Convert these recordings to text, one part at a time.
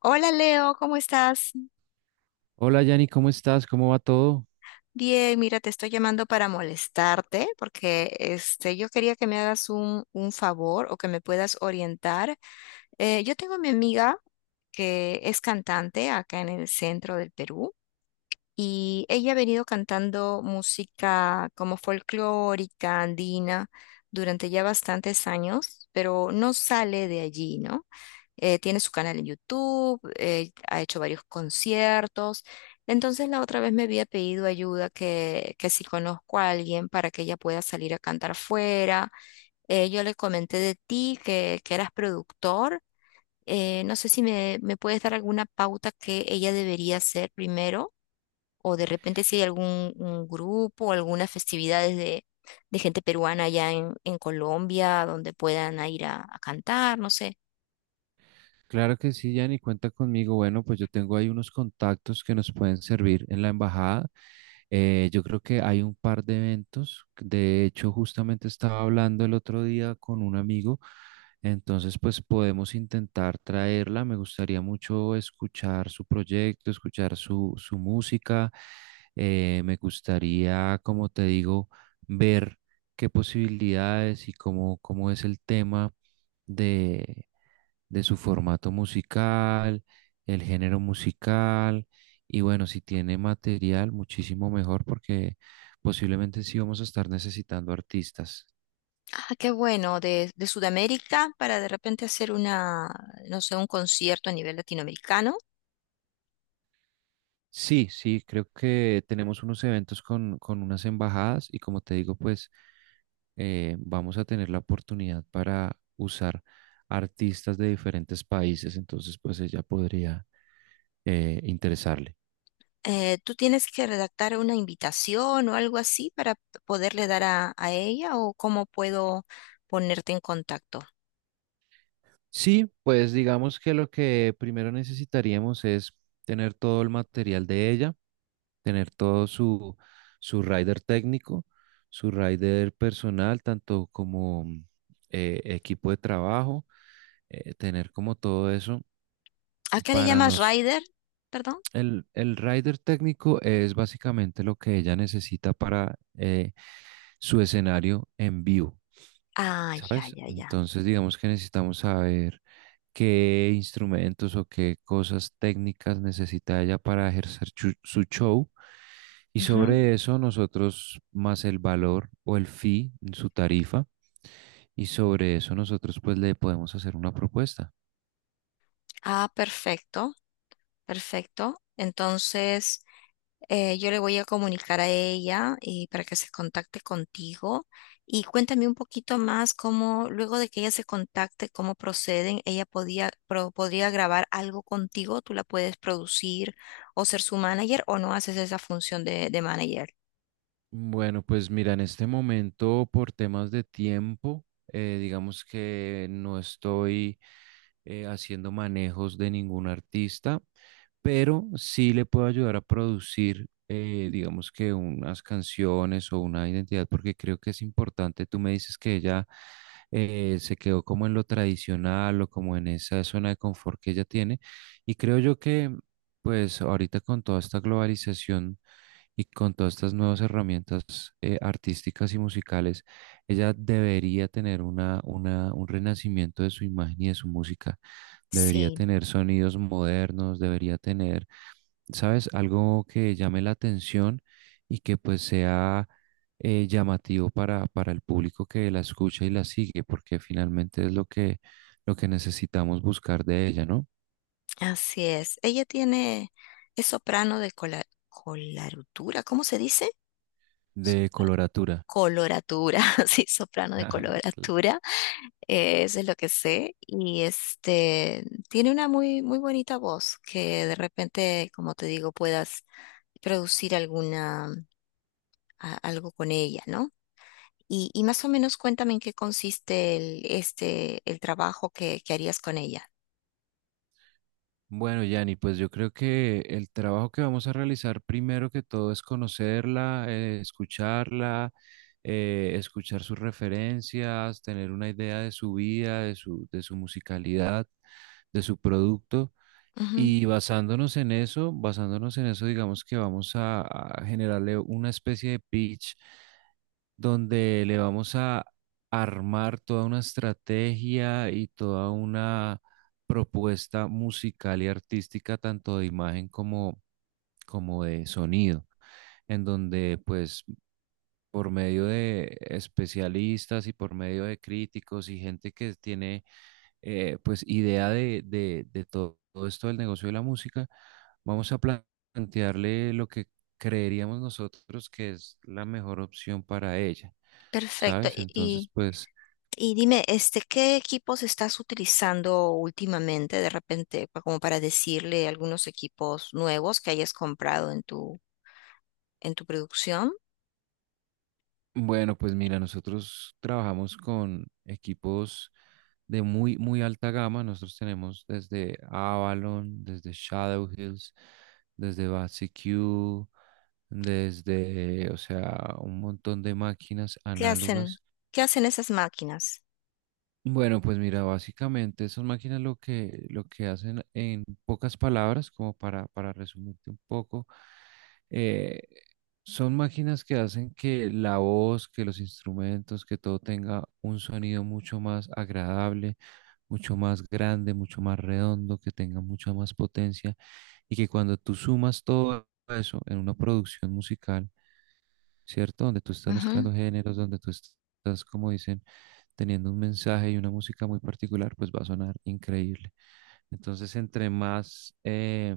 Hola Leo, ¿cómo estás? Hola Yanni, ¿cómo estás? ¿Cómo va todo? Bien, mira, te estoy llamando para molestarte porque yo quería que me hagas un favor o que me puedas orientar. Yo tengo a mi amiga que es cantante acá en el centro del Perú y ella ha venido cantando música como folclórica, andina, durante ya bastantes años, pero no sale de allí, ¿no? Tiene su canal en YouTube. Eh, ha hecho varios conciertos. Entonces la otra vez me había pedido ayuda que si conozco a alguien para que ella pueda salir a cantar fuera. Yo le comenté de ti que eras productor. No sé si me puedes dar alguna pauta que ella debería hacer primero, o de repente si hay algún un grupo o algunas festividades de gente peruana allá en Colombia donde puedan ir a cantar, no sé. Claro que sí, Yanni, cuenta conmigo. Bueno, pues yo tengo ahí unos contactos que nos pueden servir en la embajada. Yo creo que hay un par de eventos. De hecho, justamente estaba hablando el otro día con un amigo. Entonces, pues podemos intentar traerla. Me gustaría mucho escuchar su proyecto, escuchar su música. Me gustaría, como te digo, ver qué posibilidades y cómo, cómo es el tema de de su formato musical, el género musical, y bueno, si tiene material, muchísimo mejor porque posiblemente sí vamos a estar necesitando artistas. Ah, qué bueno, de Sudamérica para de repente hacer una, no sé, un concierto a nivel latinoamericano. Sí, sí, creo que tenemos unos eventos con unas embajadas y como te digo, pues vamos a tener la oportunidad para usar artistas de diferentes países, entonces pues ella podría interesarle. ¿tú tienes que redactar una invitación o algo así para poderle dar a ella, o cómo puedo ponerte en contacto? Sí, pues digamos que lo que primero necesitaríamos es tener todo el material de ella, tener todo su rider técnico, su rider personal, tanto como equipo de trabajo, tener como todo eso ¿A qué le para llamas nos... rider? Perdón. El rider técnico es básicamente lo que ella necesita para su escenario en vivo. Ah, ya, ¿Sabes? ya, ya. Entonces, digamos que necesitamos saber qué instrumentos o qué cosas técnicas necesita ella para ejercer su show. Y Ujú. sobre eso nosotros, más el valor o el fee, su tarifa, y sobre eso nosotros pues le podemos hacer una propuesta. Ah, perfecto, perfecto. Entonces, yo le voy a comunicar a ella, para que se contacte contigo, y cuéntame un poquito más cómo, luego de que ella se contacte, cómo proceden. Ella podía, podría grabar algo contigo, tú la puedes producir o ser su manager, o no haces esa función de manager. Bueno, pues mira, en este momento por temas de tiempo, digamos que no estoy haciendo manejos de ningún artista, pero sí le puedo ayudar a producir, digamos que unas canciones o una identidad, porque creo que es importante. Tú me dices que ella se quedó como en lo tradicional o como en esa zona de confort que ella tiene, y creo yo que, pues ahorita con toda esta globalización y con todas estas nuevas herramientas artísticas y musicales, ella debería tener un renacimiento de su imagen y de su música. Debería Sí, tener sonidos modernos, debería tener, ¿sabes? Algo que llame la atención y que pues sea llamativo para el público que la escucha y la sigue, porque finalmente es lo lo que necesitamos buscar de ella, ¿no? así es. Ella tiene, es soprano de cola, colarutura, ¿cómo se dice? De coloratura. Coloratura, sí, soprano de coloratura. Eso es lo que sé. Y tiene una muy, muy bonita voz que de repente, como te digo, puedas producir alguna, algo con ella, ¿no? Y más o menos cuéntame en qué consiste el trabajo que harías con ella. Bueno, Yanni, pues yo creo que el trabajo que vamos a realizar primero que todo es conocerla, escucharla, escuchar sus referencias, tener una idea de su vida, de de su musicalidad, de su producto. Ujú. Y basándonos en eso, digamos que vamos a generarle una especie de pitch donde le vamos a armar toda una estrategia y toda una propuesta musical y artística, tanto de imagen como, como de sonido, en donde pues por medio de especialistas y por medio de críticos y gente que tiene pues idea de todo esto del negocio de la música, vamos a plantearle lo que creeríamos nosotros que es la mejor opción para ella, Perfecto. ¿sabes? Entonces, pues, Y dime, ¿qué equipos estás utilizando últimamente de repente, como para decirle algunos equipos nuevos que hayas comprado en tu producción? bueno, pues mira, nosotros trabajamos con equipos de muy, muy alta gama. Nosotros tenemos desde Avalon, desde Shadow Hills, desde BASIQ, desde, o sea, un montón de máquinas ¿Qué hacen? análogas. ¿Qué hacen esas máquinas? Bueno, pues mira, básicamente esas máquinas lo que hacen en pocas palabras, como para resumirte un poco, eh, son máquinas que hacen que la voz, que los instrumentos, que todo tenga un sonido mucho más agradable, mucho más grande, mucho más redondo, que tenga mucha más potencia y que cuando tú sumas todo eso en una producción musical, ¿cierto? Donde tú estás Ujú. mezclando géneros, donde tú estás, como dicen, teniendo un mensaje y una música muy particular, pues va a sonar increíble. Entonces, entre más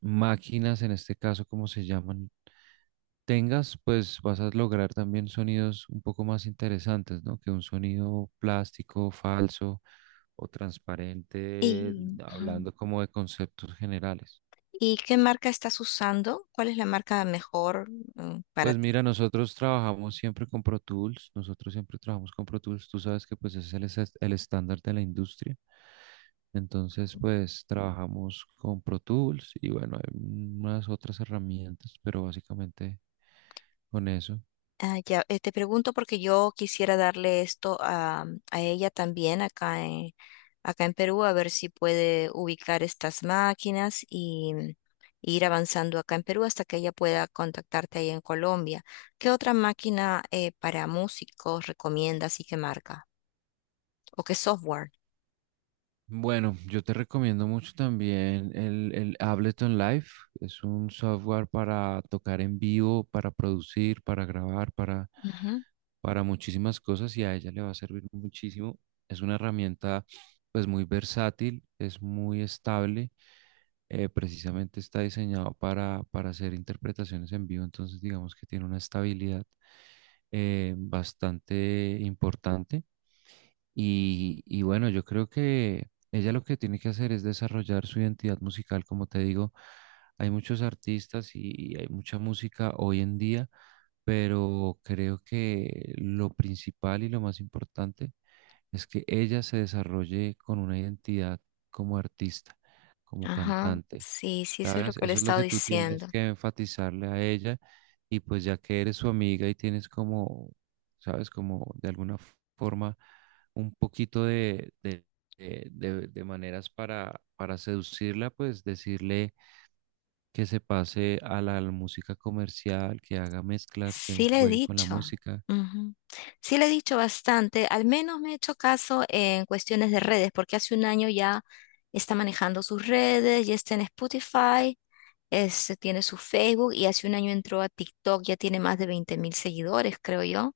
máquinas, en este caso, como se llaman, tengas, pues vas a lograr también sonidos un poco más interesantes, ¿no? Que un sonido plástico, falso o transparente, Y, ujú. hablando como de conceptos generales. ¿Y qué marca estás usando? ¿Cuál es la marca mejor, para… Pues mira, nosotros trabajamos siempre con Pro Tools, nosotros siempre trabajamos con Pro Tools, tú sabes que pues es el, el estándar de la industria, entonces pues trabajamos con Pro Tools y bueno, hay unas otras herramientas, pero básicamente con eso. Ah, ya. Te pregunto porque yo quisiera darle esto a ella también acá en Perú, a ver si puede ubicar estas máquinas y ir avanzando acá en Perú hasta que ella pueda contactarte ahí en Colombia. ¿Qué otra máquina para músicos recomiendas y qué marca? ¿O qué software? Bueno, yo te recomiendo mucho también el Ableton Live. Es un software para tocar en vivo, para producir, para grabar, Ujú. para muchísimas cosas y a ella le va a servir muchísimo. Es una herramienta pues muy versátil, es muy estable. Precisamente está diseñado para hacer interpretaciones en vivo, entonces digamos que tiene una estabilidad bastante importante. Y bueno, yo creo que ella lo que tiene que hacer es desarrollar su identidad musical. Como te digo, hay muchos artistas y hay mucha música hoy en día, pero creo que lo principal y lo más importante es que ella se desarrolle con una identidad como artista, como Ajá, cantante. sí, sí, eso es lo ¿Sabes? que le he Eso es lo estado que tú tienes diciendo. que enfatizarle a ella y pues ya que eres su amiga y tienes como, ¿sabes? Como de alguna forma un poquito de maneras para seducirla, pues decirle que se pase a la música comercial, que haga mezclas, que Sí le he juegue con la dicho. música. Ujú. Sí le he dicho bastante. Al menos me he hecho caso en cuestiones de redes, porque hace un año ya está manejando sus redes, ya está en Spotify, tiene su Facebook, y hace un año entró a TikTok, ya tiene más de 20,000 seguidores, creo yo.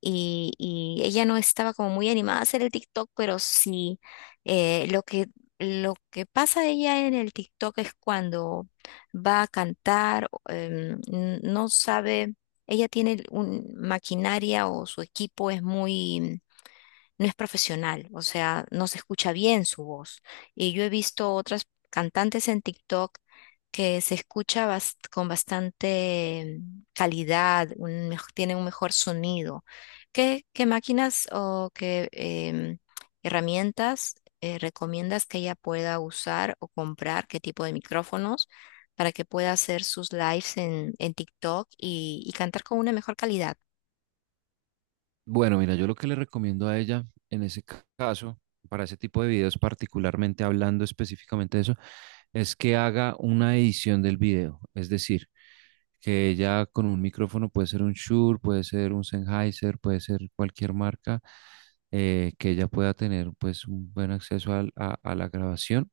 Y, y ella no estaba como muy animada a hacer el TikTok, pero sí. eh, lo que, lo que pasa de ella en el TikTok es cuando va a cantar, o, no sabe, ella tiene un maquinaria, o su equipo es muy… no es profesional, o sea, no se escucha bien su voz. Y yo he visto otras cantantes en TikTok que se escucha con bastante calidad, un tiene un mejor sonido. ¿ qué máquinas o qué herramientas recomiendas que ella pueda usar o comprar? ¿Qué tipo de micrófonos para que pueda hacer sus lives en TikTok, y cantar con una mejor calidad? Bueno, mira, yo lo que le recomiendo a ella en ese caso, para ese tipo de videos, particularmente hablando específicamente de eso, es que haga una edición del video. Es decir, que ella con un micrófono puede ser un Shure, puede ser un Sennheiser, puede ser cualquier marca, que ella pueda tener pues un buen a la grabación,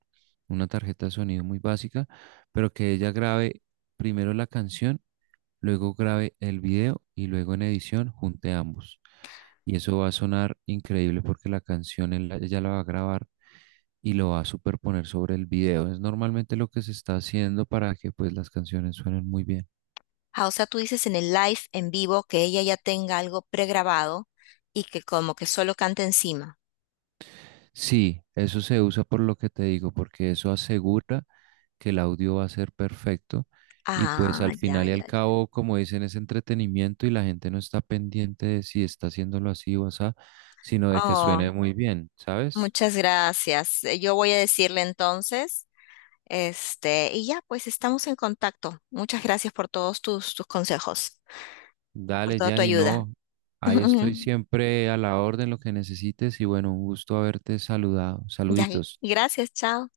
una tarjeta de sonido muy básica, pero que ella grabe primero la canción, luego grabe el video y luego en edición junte ambos. Y eso va a sonar increíble porque la canción ella la va a grabar y lo va a superponer sobre el video. Es normalmente lo que se está haciendo para que pues las canciones suenen muy bien. Ah, o sea, tú dices en el live en vivo que ella ya tenga algo pregrabado, y que como que solo cante encima. Sí, eso se usa por lo que te digo, porque eso asegura que el audio va a ser perfecto y pues Ah, al ya, final y al ya, ya. cabo, como dicen, es entretenimiento y la gente no está pendiente de si está haciéndolo así o así, sino de que suene Oh, muy bien, ¿sabes? muchas gracias. Yo voy a decirle entonces, y ya, pues estamos en contacto. Muchas gracias por todos tus consejos, por Dale, toda tu Gianni, ayuda. no. Ahí estoy siempre a la orden, lo que necesites. Y bueno, un gusto haberte saludado. Ya, Saluditos. gracias, chao.